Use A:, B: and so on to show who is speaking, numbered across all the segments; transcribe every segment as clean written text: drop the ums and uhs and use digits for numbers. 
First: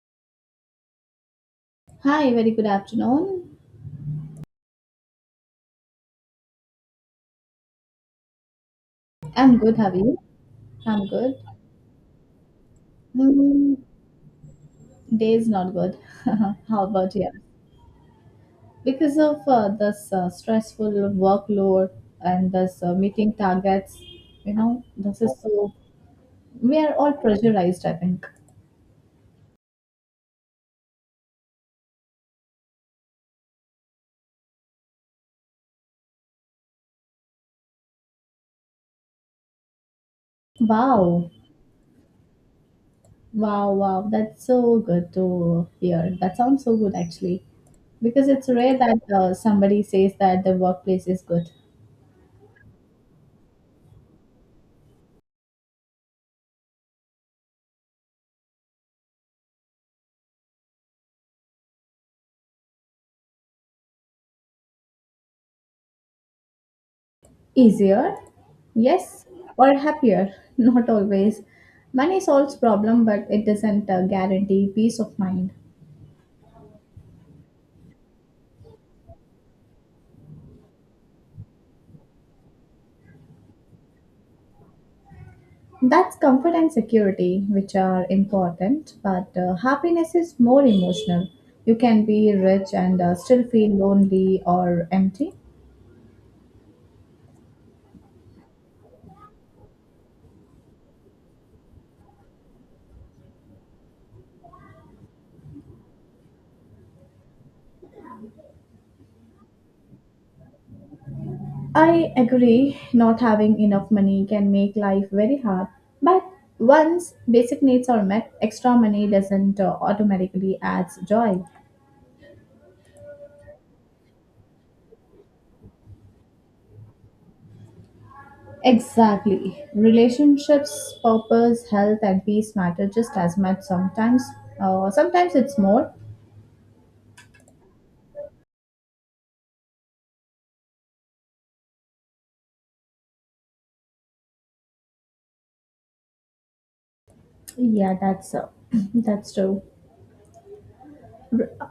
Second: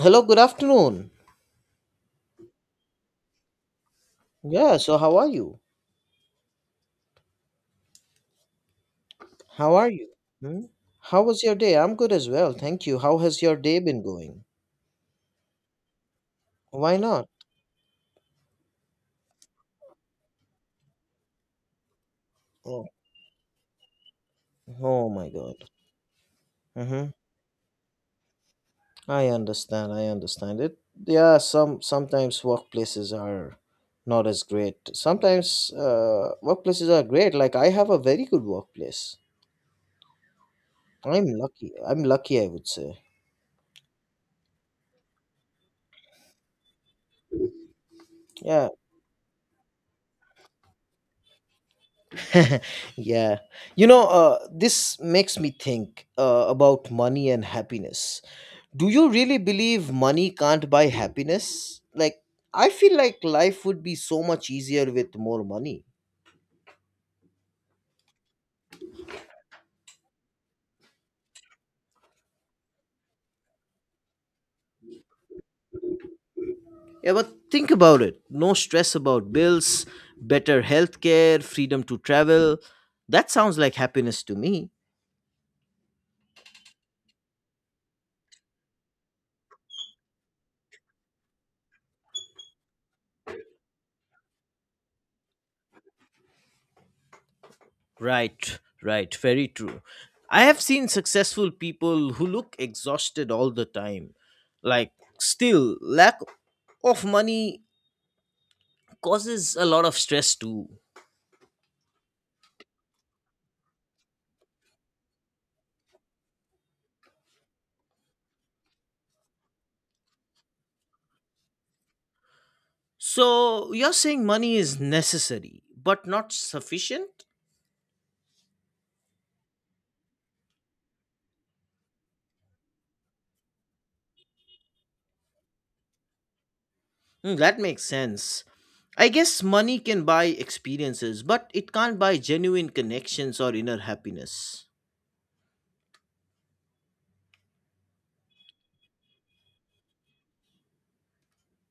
A: Hello, good afternoon.
B: Hi, very good afternoon.
A: Yeah, so how are you?
B: I'm
A: How
B: good.
A: are
B: How are
A: you?
B: you?
A: Hmm?
B: I'm
A: How
B: good.
A: was your day? I'm good as well, thank you. How has your
B: Mm,
A: day been going?
B: day is not good. How
A: Why
B: about you?
A: not?
B: Because of this stressful workload and this
A: Oh,
B: meeting targets,
A: oh
B: this
A: my
B: is
A: God.
B: so, we are
A: Mm-hmm.
B: all pressurized, I think.
A: I understand. I understand it. Yeah, sometimes workplaces are not as great. Sometimes workplaces are great. Like I have a very good workplace. I'm
B: Wow.
A: lucky. I'm lucky, I would say.
B: Wow, wow. That's so good to hear. That sounds so good, actually. Because it's
A: Yeah,
B: rare that somebody says that the workplace is good.
A: yeah this makes me think about money and happiness. Do you really believe money can't buy happiness? Like, I feel like life would be so much easier with more money.
B: Easier? Yes. Or happier? Not always. Money solves problem but it doesn't guarantee peace of mind.
A: Yeah, but think about it. No stress about bills, better healthcare, freedom to travel. That sounds like happiness to me.
B: That's comfort and security which are important but happiness is more emotional. You can be rich and still feel lonely or empty.
A: Right, right, very true. I have seen successful people who look exhausted all the time. Like, still, lack of money causes a lot of stress too.
B: I agree, not having enough money can make life very hard. But once basic needs are met, extra money doesn't automatically adds joy.
A: So, you're saying money is necessary but not sufficient?
B: Exactly. Relationships, purpose, health, and peace matter just as much sometimes. Sometimes it's more.
A: Hmm, that makes sense. I guess money can buy experiences, but it can't buy genuine connections or inner happiness.
B: Yeah, that's that's true.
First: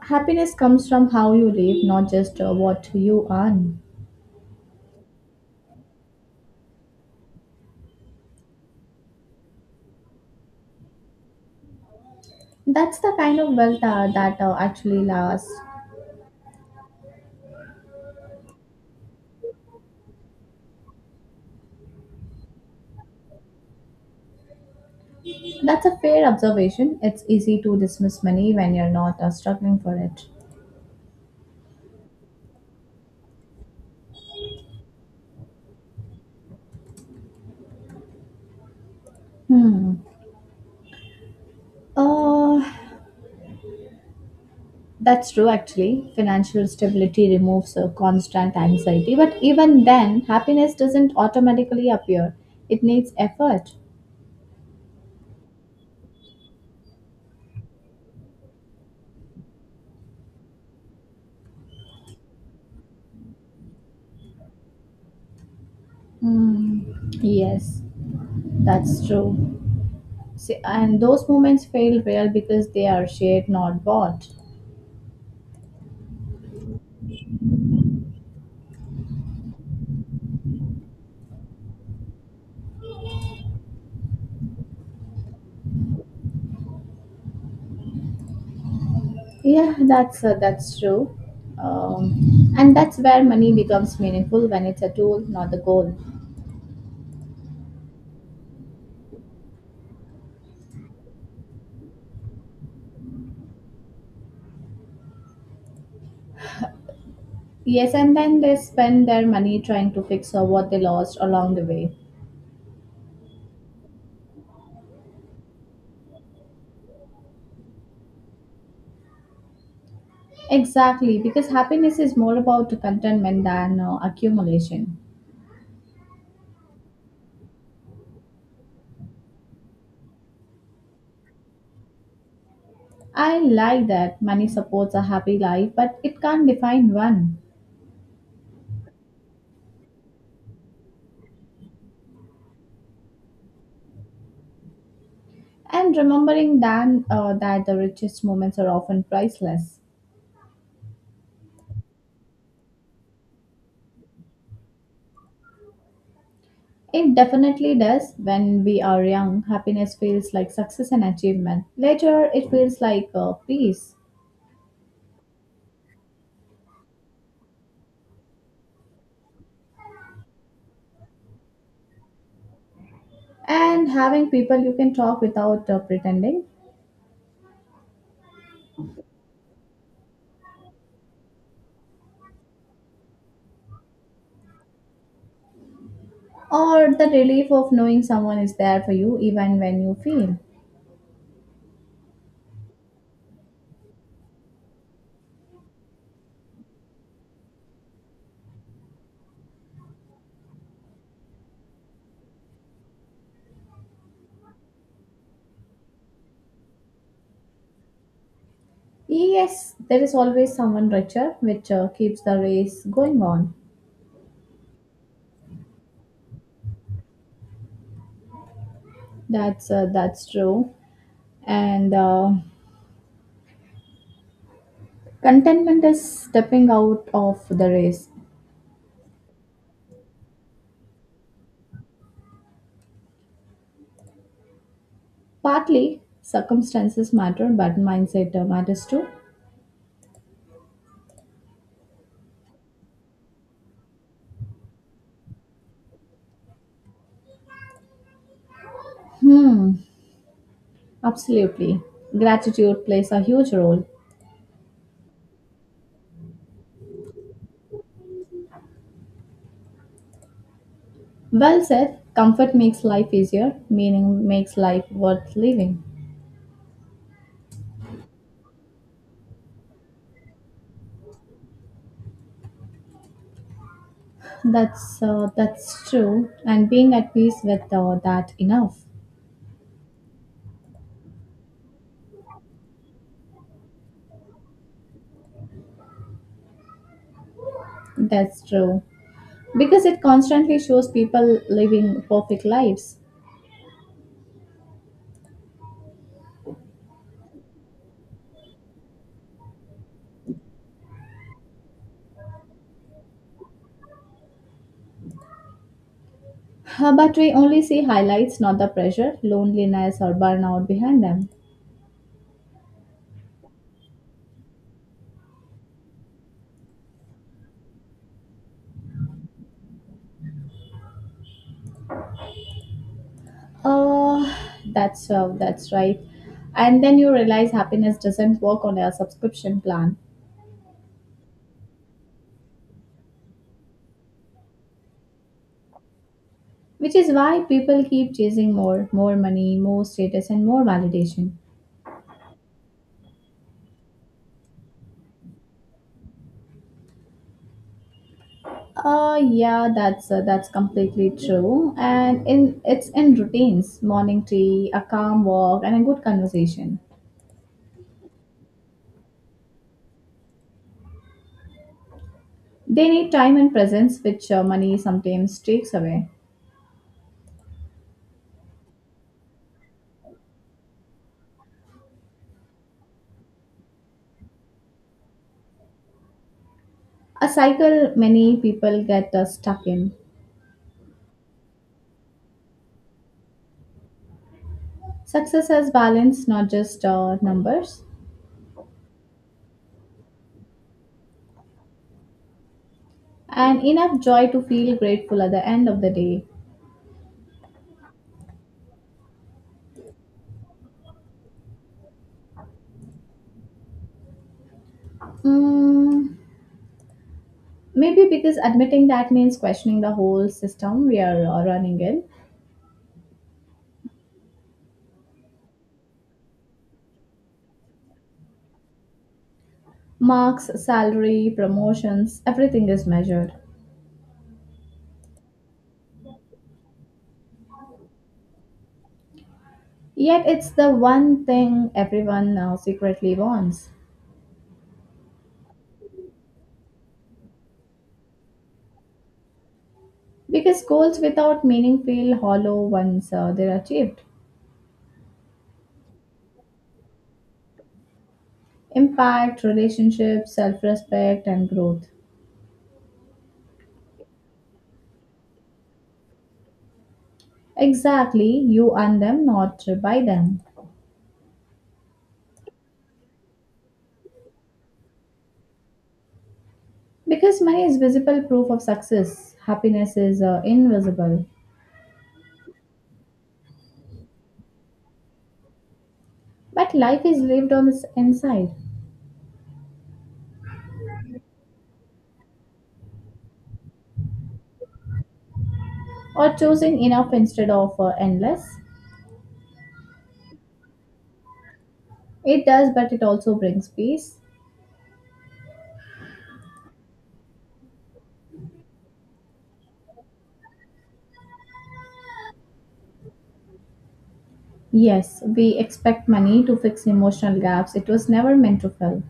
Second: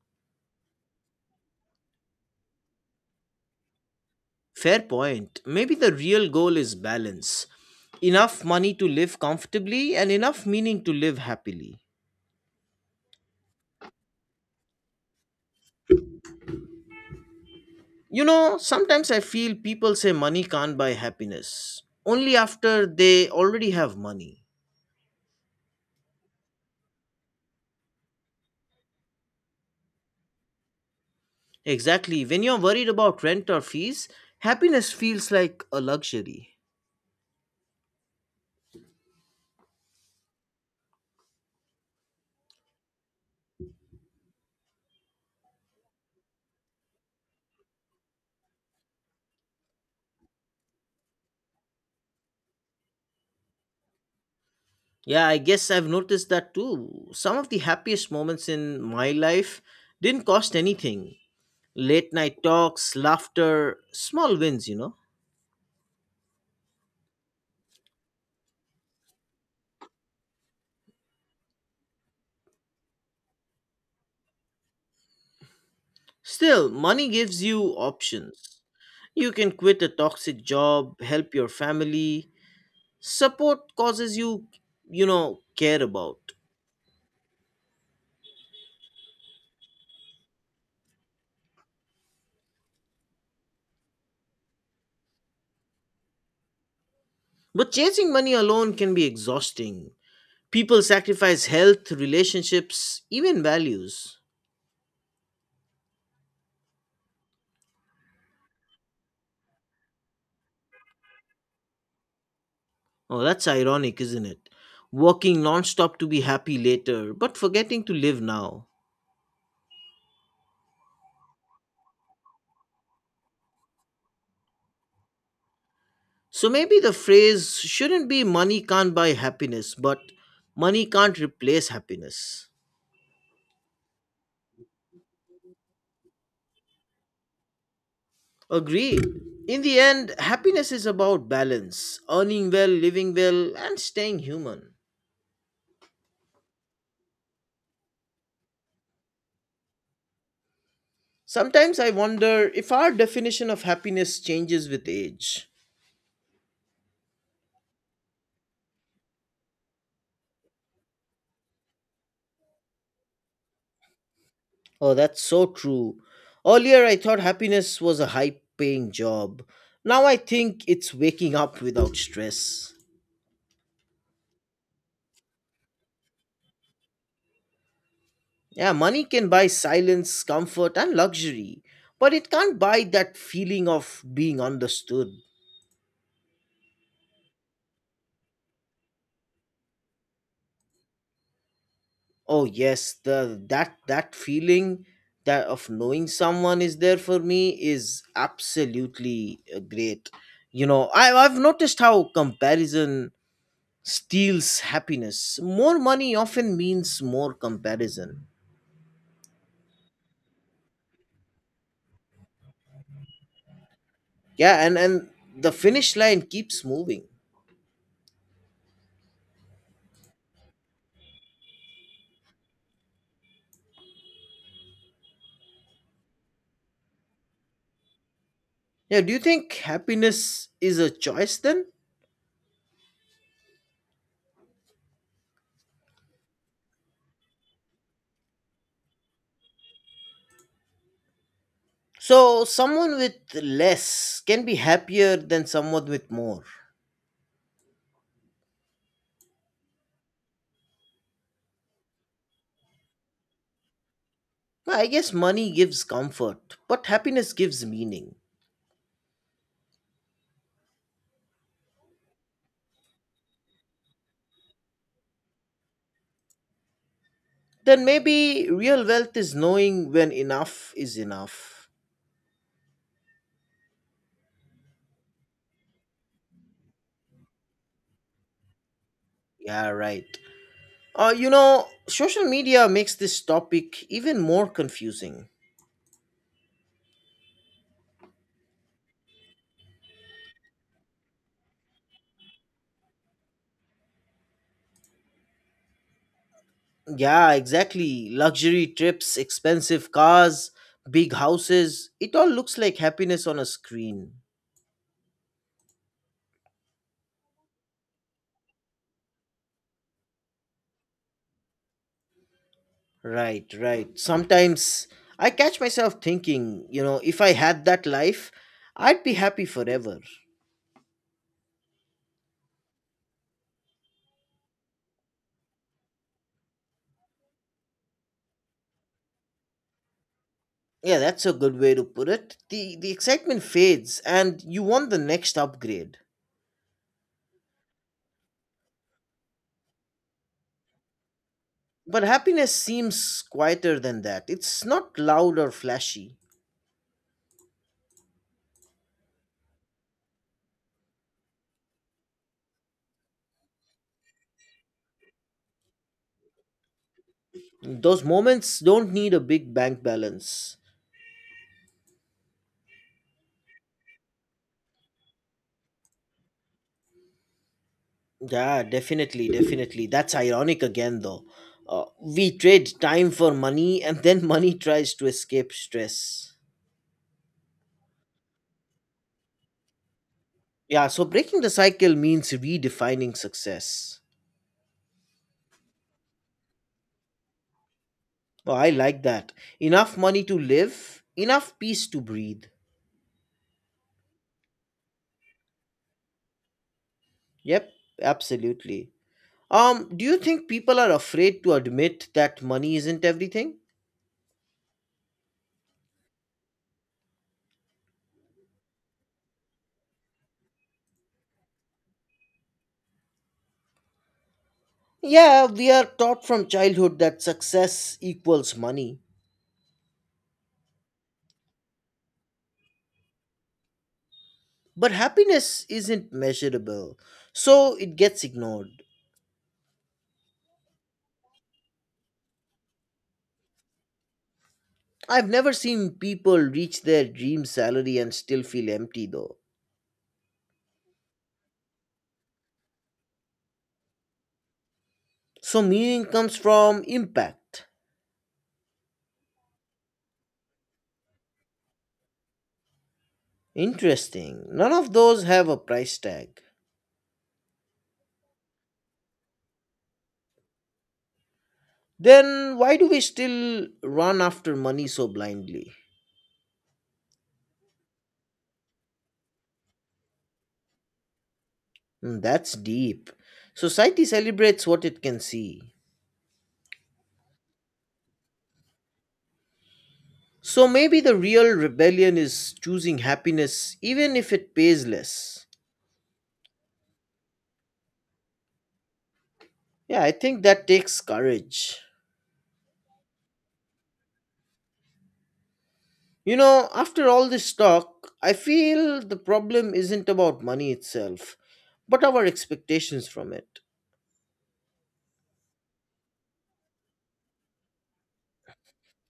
B: Happiness comes from how you live, not just what you earn.
A: Fair point. Maybe the real goal is balance. Enough money to live comfortably and enough meaning to live happily.
B: That's the kind of wealth that actually lasts.
A: You know, sometimes I feel people say money can't buy happiness only after they already have money.
B: That's a fair observation. It's easy to dismiss money when you're not struggling for it.
A: Exactly. When you're worried about rent or fees, happiness feels like a luxury.
B: Hmm. Uh, That's true, actually. Financial stability removes a constant anxiety, but even then, happiness doesn't automatically appear. It needs effort.
A: Yeah, I guess I've noticed that too. Some of the happiest moments in my life didn't cost anything, late night talks, laughter, small wins.
B: Hmm. Yes, that's true. See, and those moments feel real because they are shared, not bought.
A: Still, money gives you options. You can quit a toxic job, help your family, support causes you care about.
B: Yeah, that's true. And that's where money becomes meaningful when it's a tool, not the goal.
A: But chasing money alone can be exhausting. People sacrifice health, relationships, even values.
B: Yes, and then they spend their money trying to fix or what they lost along the way.
A: Oh, that's ironic, isn't it? Working nonstop to be happy later, but forgetting to live now.
B: Exactly, because happiness is more about contentment than accumulation.
A: So maybe the phrase shouldn't be money can't buy happiness, but money can't replace happiness.
B: I like that money supports a happy life, but it can't define one.
A: Agreed. In the end, happiness is about balance, earning well, living well, and staying human.
B: And remembering that, that the richest moments are often priceless.
A: Sometimes I wonder if our definition of happiness changes with age.
B: It definitely does. When we are young, happiness feels like success and achievement. Later, it feels like peace.
A: Oh, that's so true. Earlier, I thought happiness was a high paying job. Now I think it's waking up without stress.
B: And having people you can talk without pretending,
A: Yeah, money can buy silence, comfort, and luxury, but it can't buy that feeling of being understood.
B: or the relief of knowing someone is there for you even when you feel.
A: Oh yes, the that that feeling that of knowing someone is there for me is absolutely great. You know, I've noticed how comparison steals happiness. More money often means more comparison.
B: Yes, there is always someone richer, which keeps the race going on.
A: Yeah, and the finish line keeps moving.
B: That's true. And contentment is stepping out of the race.
A: Yeah, do you think happiness is a choice then?
B: Partly, circumstances matter, but mindset matters too.
A: So someone with less can be happier than someone with more.
B: Hmm, absolutely. Gratitude plays a huge role.
A: Well, I guess money gives comfort, but happiness gives meaning.
B: Well said. Comfort makes life easier. Meaning makes life worth living.
A: Then maybe real wealth is knowing when enough is enough.
B: That's true. And being at peace with that enough.
A: Yeah, right. You know, social media makes this topic even more confusing.
B: That's true. Because it constantly shows people living perfect lives.
A: Yeah, exactly. Luxury trips, expensive cars, big houses. It all looks like happiness on a screen.
B: But we only see highlights, not the pressure, loneliness, or burnout behind them.
A: Right, right. Sometimes I catch myself thinking, if I had that life, I'd be happy forever.
B: Oh, that's right. And then you realize happiness doesn't work on a subscription plan,
A: Yeah, that's a good way to put it. The excitement fades and you want the next upgrade.
B: which is why people keep chasing more, more money, more status, and more validation.
A: But happiness seems quieter than that. It's not loud or flashy.
B: Yeah, that's completely true. And in it's in routines, morning tea, a calm walk, and a good conversation.
A: Those moments don't need a big bank balance.
B: They need time and presence, which money sometimes takes away.
A: Yeah, definitely, definitely. That's ironic again though. We trade time for money and then money tries to escape stress.
B: A cycle many people get stuck in.
A: Yeah, so breaking the cycle means redefining success.
B: Success has balance, not just numbers,
A: Oh, I like that. Enough money to live, enough peace to breathe.
B: and enough joy to feel grateful at the end of the day.
A: Yep, absolutely. Do you think people are afraid to admit that money isn't everything?
B: Mm, maybe because admitting that means questioning the whole system we are running in.
A: Yeah, we are taught from childhood that success equals money,
B: Marks, salary, promotions, everything is measured.
A: but happiness isn't measurable, so it gets ignored.
B: Yet it's the one thing everyone now secretly wants.
A: I've never seen people reach their dream salary and still feel empty though.
B: Because goals without meaning feel hollow once they're achieved.
A: So meaning comes from impact.
B: Impact, relationships, self respect, and growth.
A: Interesting. None of those have a price tag.
B: Exactly, you earn them, not buy them.
A: Then why do we still run after money so blindly?
B: Because money is visible proof of success, happiness is invisible.
A: Mm, that's deep. So, society celebrates what it can see.
B: But life is lived on the inside,
A: So maybe the real rebellion is choosing happiness even if it pays less.
B: or choosing enough instead of endless.
A: Yeah, I think that takes courage.
B: It does, but it also brings peace.
A: You know, after all this talk, I feel the problem isn't about money itself, but our expectations from it,
B: Yes, we expect money to fix emotional gaps it was never meant to fill.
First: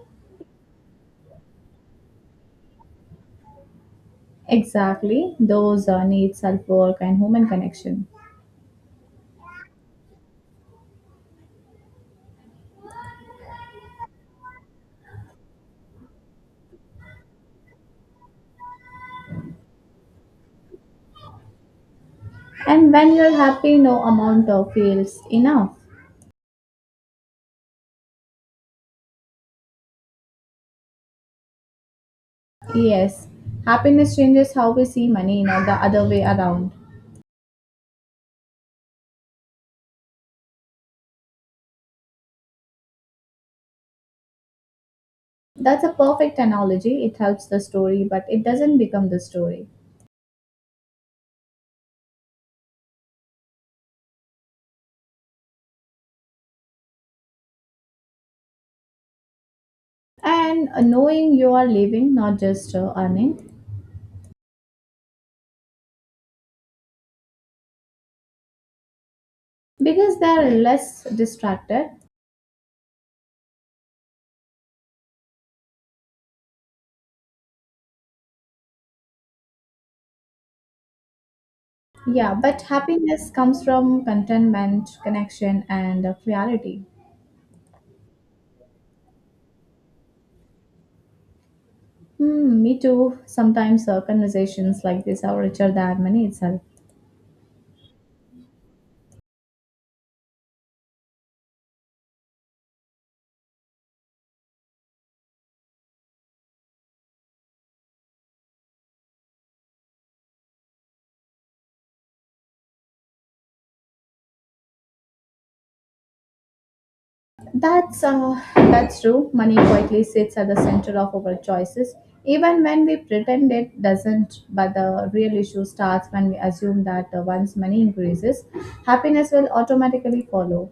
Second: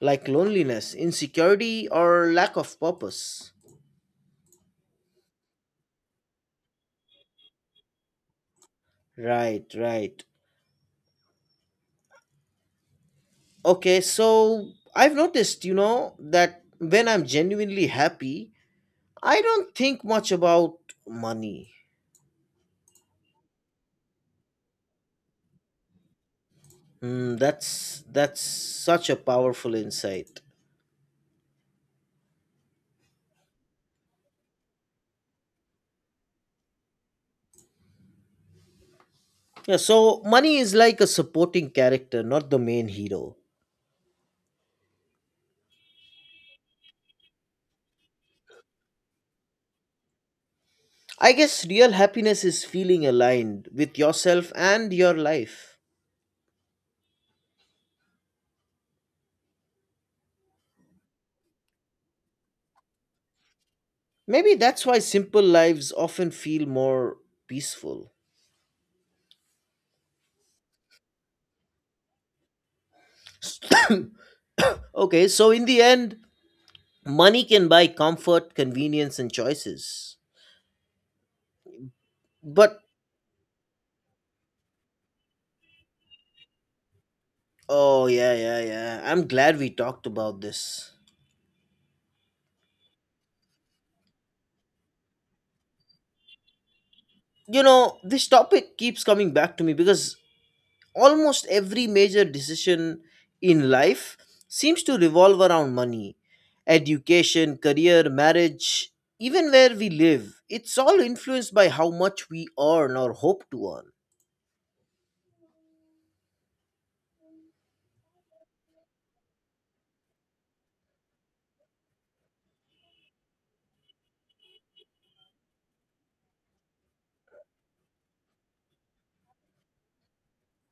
A: like loneliness, insecurity, or lack of purpose.
B: Exactly, those need self work and human connection.
A: Right, right. Okay, so I've noticed that when I'm genuinely happy, I don't think much about money.
B: And when you're happy, no amount of feels enough.
A: Mm, that's such a powerful insight.
B: Yes, happiness changes how we see money, not the other way around.
A: Yeah, so money is like a supporting character, not the main hero.
B: That's a perfect analogy. It helps the story, but it doesn't become the story.
A: I guess real happiness is feeling aligned with yourself and your life.
B: And knowing you are living, not just earning,
A: Maybe that's why simple lives often feel more peaceful.
B: because they are less distracted.
A: Okay, so in the end, money can buy comfort, convenience, and choices.
B: Yeah, but
A: But
B: happiness comes from contentment, connection, and clarity.
A: oh yeah, yeah, yeah, I'm glad we talked about this.
B: Hmm, me too. Sometimes conversations like this are richer than money itself.
A: You know, this topic keeps coming back to me because almost every major decision in life seems to revolve around money. Education, career, marriage, even where we live. It's all influenced by how much we earn or hope to earn.
B: That's true. Money quietly sits at the center of our choices, even when we pretend it doesn't. But the real issue starts when we assume that once money increases, happiness will automatically follow.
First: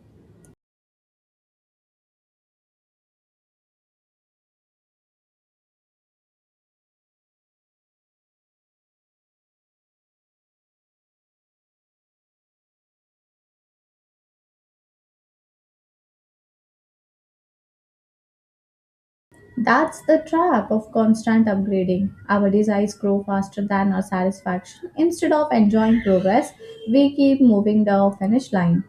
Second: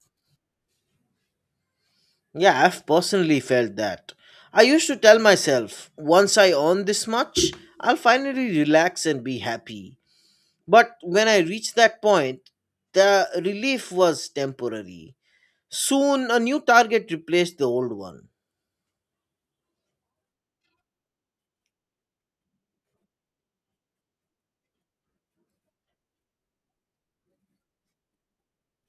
A: Yeah, I've personally felt that. I used to tell myself, once I earn this much, I'll finally relax and be happy. But when I reached that point, the relief was temporary. Soon, a new target replaced the old one.
B: That's the trap of constant upgrading. Our desires grow faster than our satisfaction. Instead of enjoying progress, we keep moving the finish line.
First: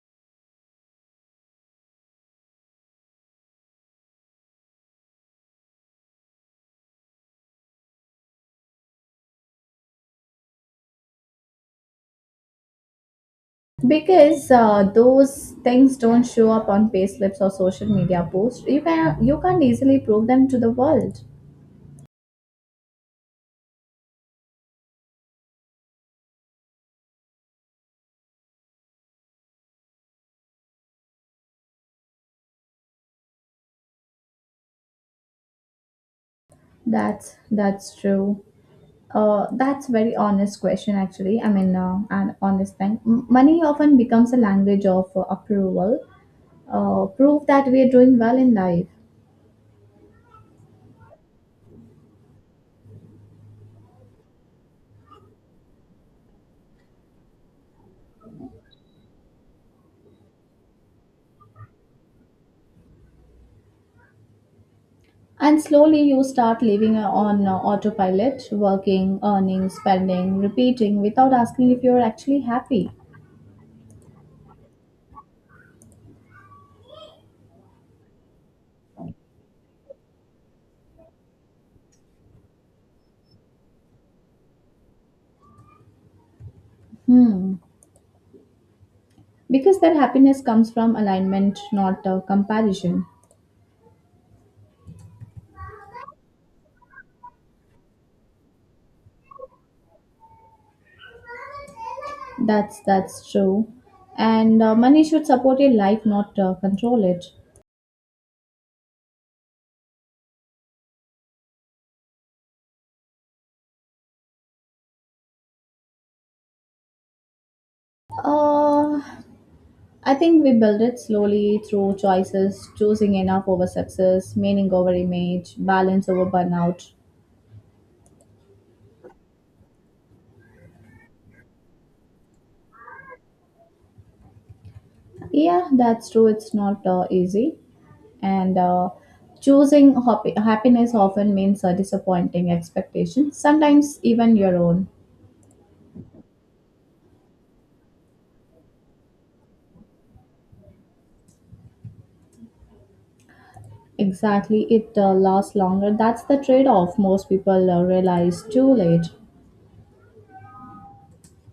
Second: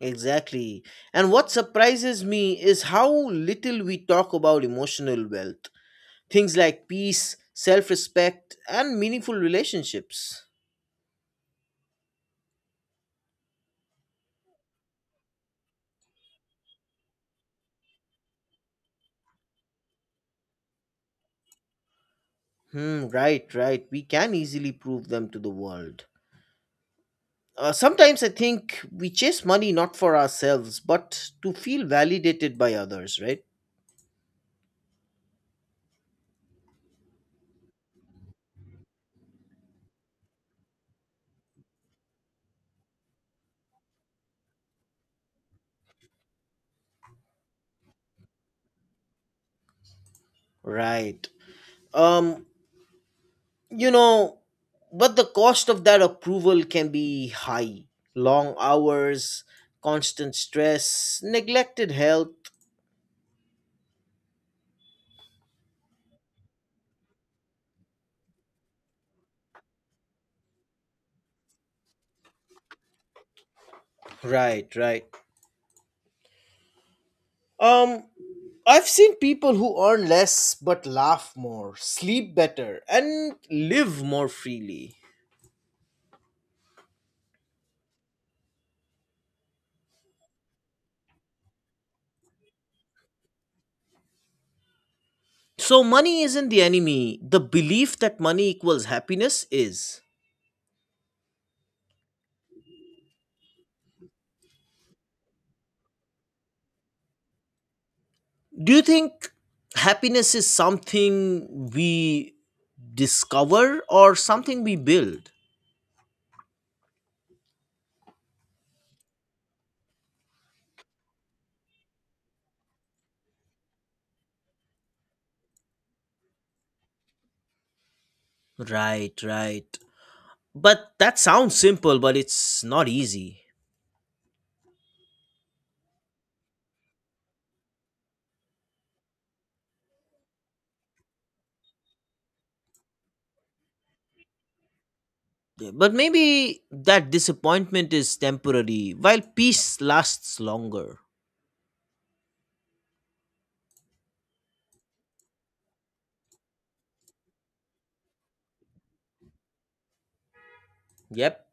A: Exactly. And what surprises me is how little we talk about emotional wealth. Things like peace, self respect, and meaningful relationships.
B: Because those things don't show up on payslips or social media posts. You can't easily prove them to the world.
A: Hmm, right, right. We can easily prove them to the world. Sometimes I think we chase money not for ourselves, but to feel validated by others, right?
B: That's true. That's very honest question actually. An honest thing. Money often becomes a language of approval, proof that we're doing well in life.
A: Right. Um, you know but the cost of that approval can be high. Long hours, constant stress, neglected health.
B: And slowly you start living on autopilot, working, earning, spending, repeating, without asking if you're actually happy.
A: Right, right. um I've seen people who earn less but laugh more, sleep better, and live more freely.
B: Hmm, because that happiness comes from alignment, not comparison.
A: So money isn't the enemy, the belief that money equals happiness is.
B: That's true. And money should support your life, not control it.
A: Do you think happiness is something we discover or something we build?
B: Uh, i think we build it slowly through choices, choosing enough over success, meaning over image, balance over burnout.
A: Right, right. But that sounds simple, but it's not easy.
B: Yeah, that's true. It's not easy. And choosing happiness often means disappointing expectations, sometimes even your own.
A: But maybe that disappointment is temporary, while peace lasts longer.
B: Exactly, it lasts longer. That's the trade off most people realize too late.
A: Yep.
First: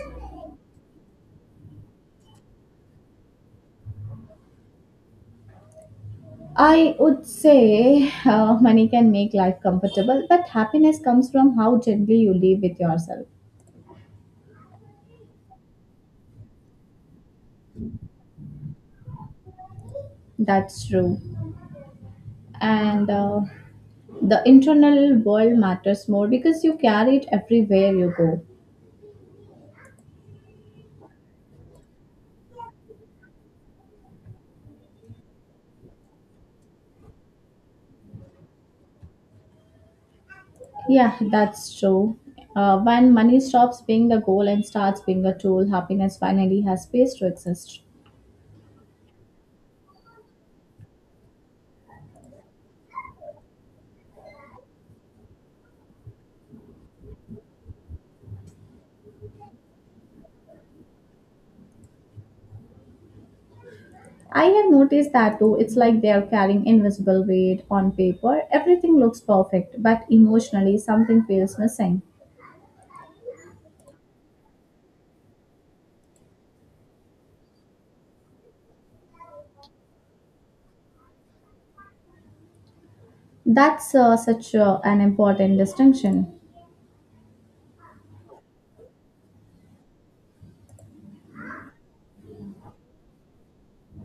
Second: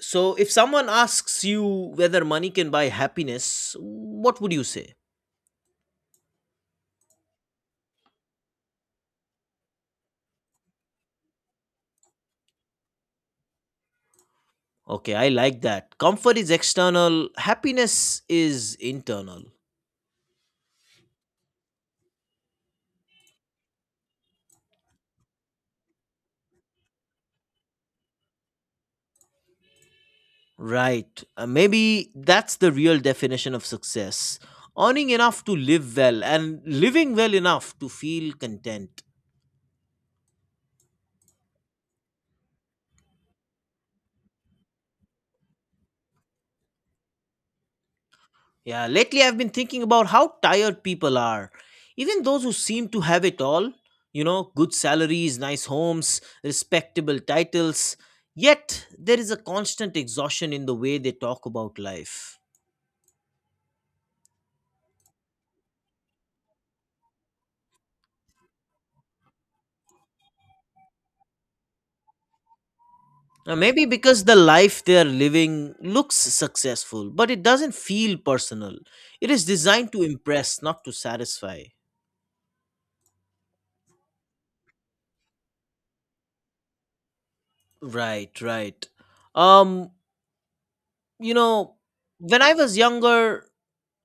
A: So if someone asks you whether money can buy happiness, what would you say?
B: I would say money can make life comfortable, but happiness comes from how gently you live with yourself.
A: Okay, I like that. Comfort is external, happiness is internal.
B: That's true. And the internal world matters more because you carry it everywhere you go.
A: Right. Maybe that's the real definition of success. Earning enough to live well and living well enough to feel content.
B: Yeah, that's true. When money stops being the goal and starts being a tool, happiness finally has space to exist.
A: Yeah, lately I've been thinking about how tired people are. Even those who seem to have it all, you know, good salaries, nice homes, respectable titles, yet there is a constant exhaustion in the way they talk about life.
B: I have noticed that too. It's like they are carrying invisible weight on paper. Everything looks perfect, but emotionally something feels missing.
A: Now, maybe because the life they are living looks successful, but it doesn't feel personal. It is designed to impress, not to satisfy.
B: That's such an important distinction.
A: Right, right. Um, you know, when I was younger,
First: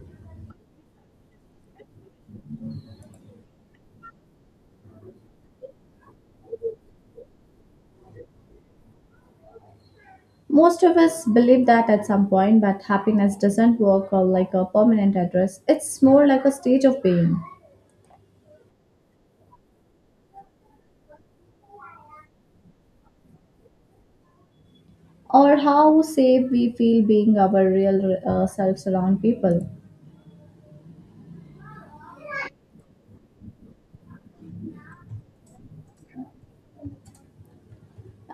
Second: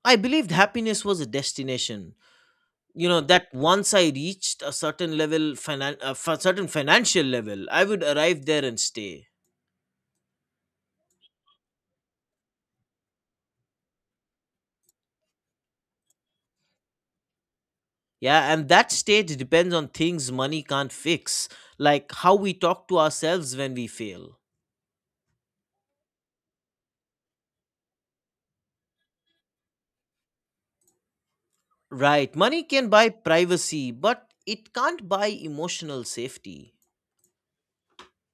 A: I believed happiness was a destination. You know, that once I reached a certain level certain financial level, I would arrive there and stay.
B: Most of us believe that at some point, but happiness doesn't work like a permanent address. It's more like a stage of being,
A: Yeah, and that stage depends on things money can't fix, like how we talk to ourselves when we fail.
B: or how safe we feel being our real selves around people.
A: Right, money can buy privacy but it can't buy emotional safety.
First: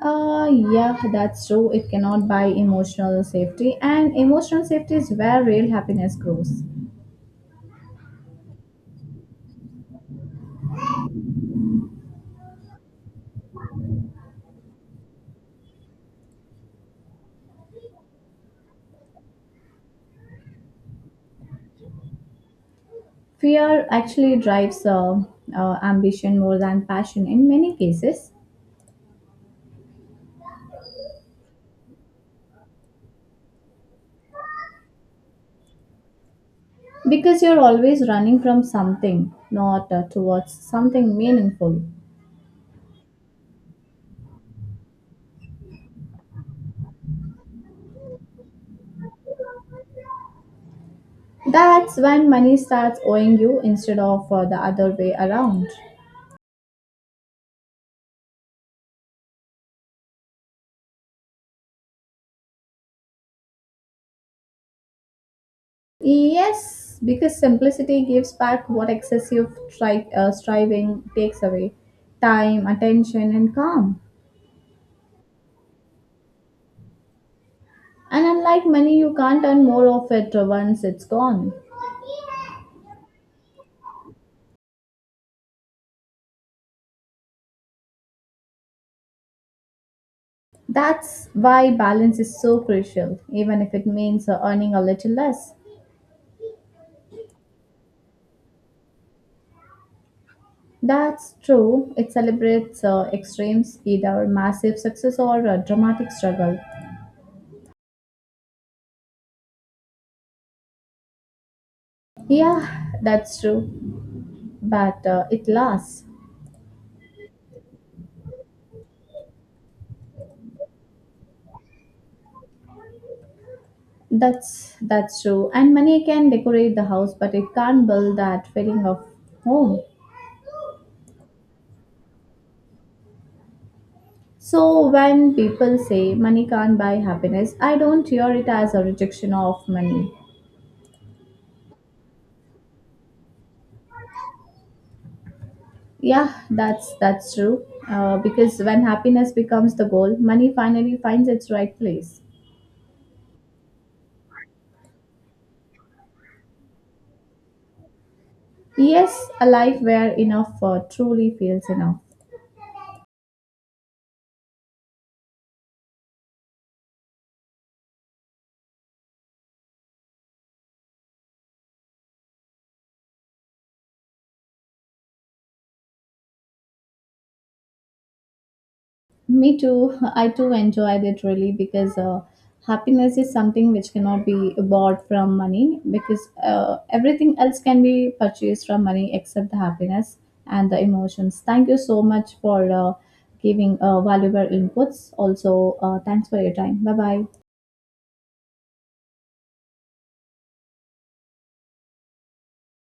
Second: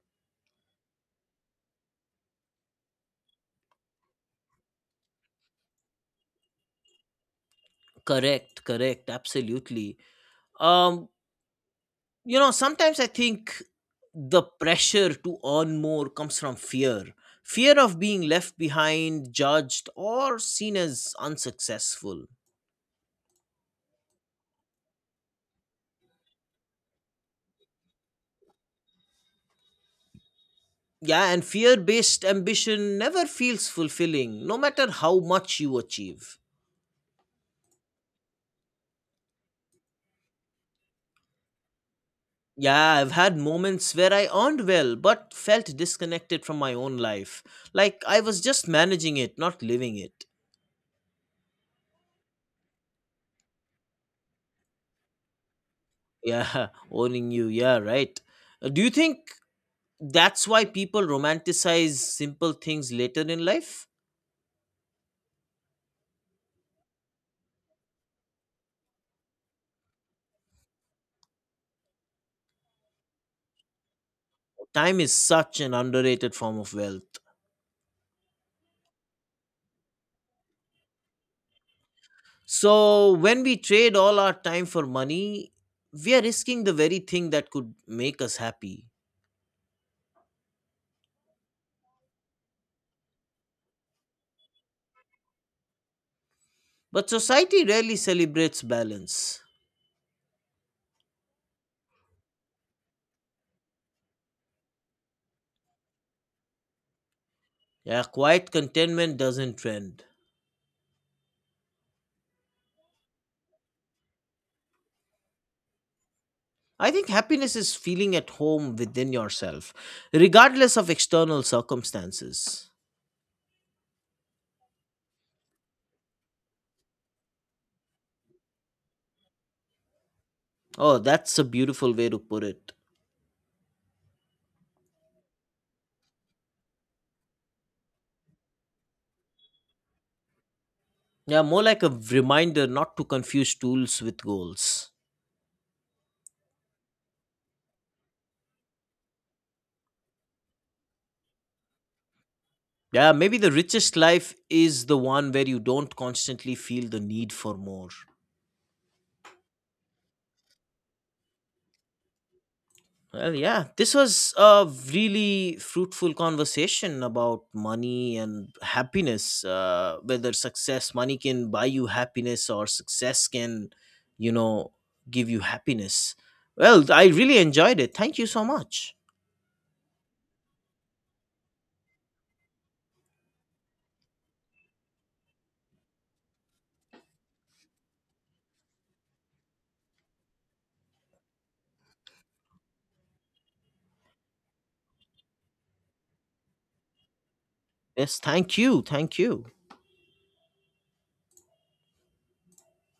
B: Yeah, that's true. It cannot buy emotional safety, and emotional safety is where real happiness grows.
A: Correct, correct, absolutely. um you know, sometimes I think the pressure to earn more comes from fear. Fear of being left behind, judged, or seen as unsuccessful.
B: Fear actually drives ambition more than passion in many cases,
A: Yeah, and fear based ambition never feels fulfilling no matter how much you achieve.
B: because you're always running from something, not towards something meaningful.
A: Yeah, I've had moments where I earned well but felt disconnected from my own life, like I was just managing it, not living it.
B: That's when money starts owing you instead of the other way around.
A: Yeah, owning you, yeah, right. Do you think that's why people romanticize simple things later in life?
B: Yes, because simplicity gives back what excessive striving takes away: time, attention, and calm.
A: Time is such an underrated form of wealth.
B: And unlike money, you can't earn more of it once it's gone.
A: So, when we trade all our time for money, we are risking the very thing that could make us happy.
B: That's why balance is so crucial, even if it means earning a little less.
A: But society rarely celebrates balance.
B: That's true. It celebrates extremes, either massive success or a dramatic struggle.
A: Yeah, quiet contentment doesn't trend.
B: Yeah, that's true. But it lasts.
A: I think happiness is feeling at home within yourself, regardless of external circumstances.
B: That's true. And money can decorate the house, but it can't build that feeling of home.
A: Oh, that's a beautiful way to put it.
B: So when people say money can't buy happiness, I don't hear it as a rejection of money.
A: Yeah, more like a reminder not to confuse tools with goals.
B: Yeah, that's true. Because when happiness becomes the goal, money finally finds its right place.
A: Yeah, maybe the richest life is the one where you don't constantly feel the need for more.
B: Yes, a life where enough truly feels enough.
A: Well, yeah, this was a really fruitful conversation about money and happiness. Whether success, money can buy you happiness, or success can, you know, give you happiness. Well, I really enjoyed it. Thank you so much.
B: Me too. I too enjoyed it really because happiness is something which cannot be bought from money, because everything else can be purchased from money except the happiness and the emotions. Thank you so much for giving valuable inputs. Also, thanks for your time. Bye bye.
A: Yes, thank you. Thank you.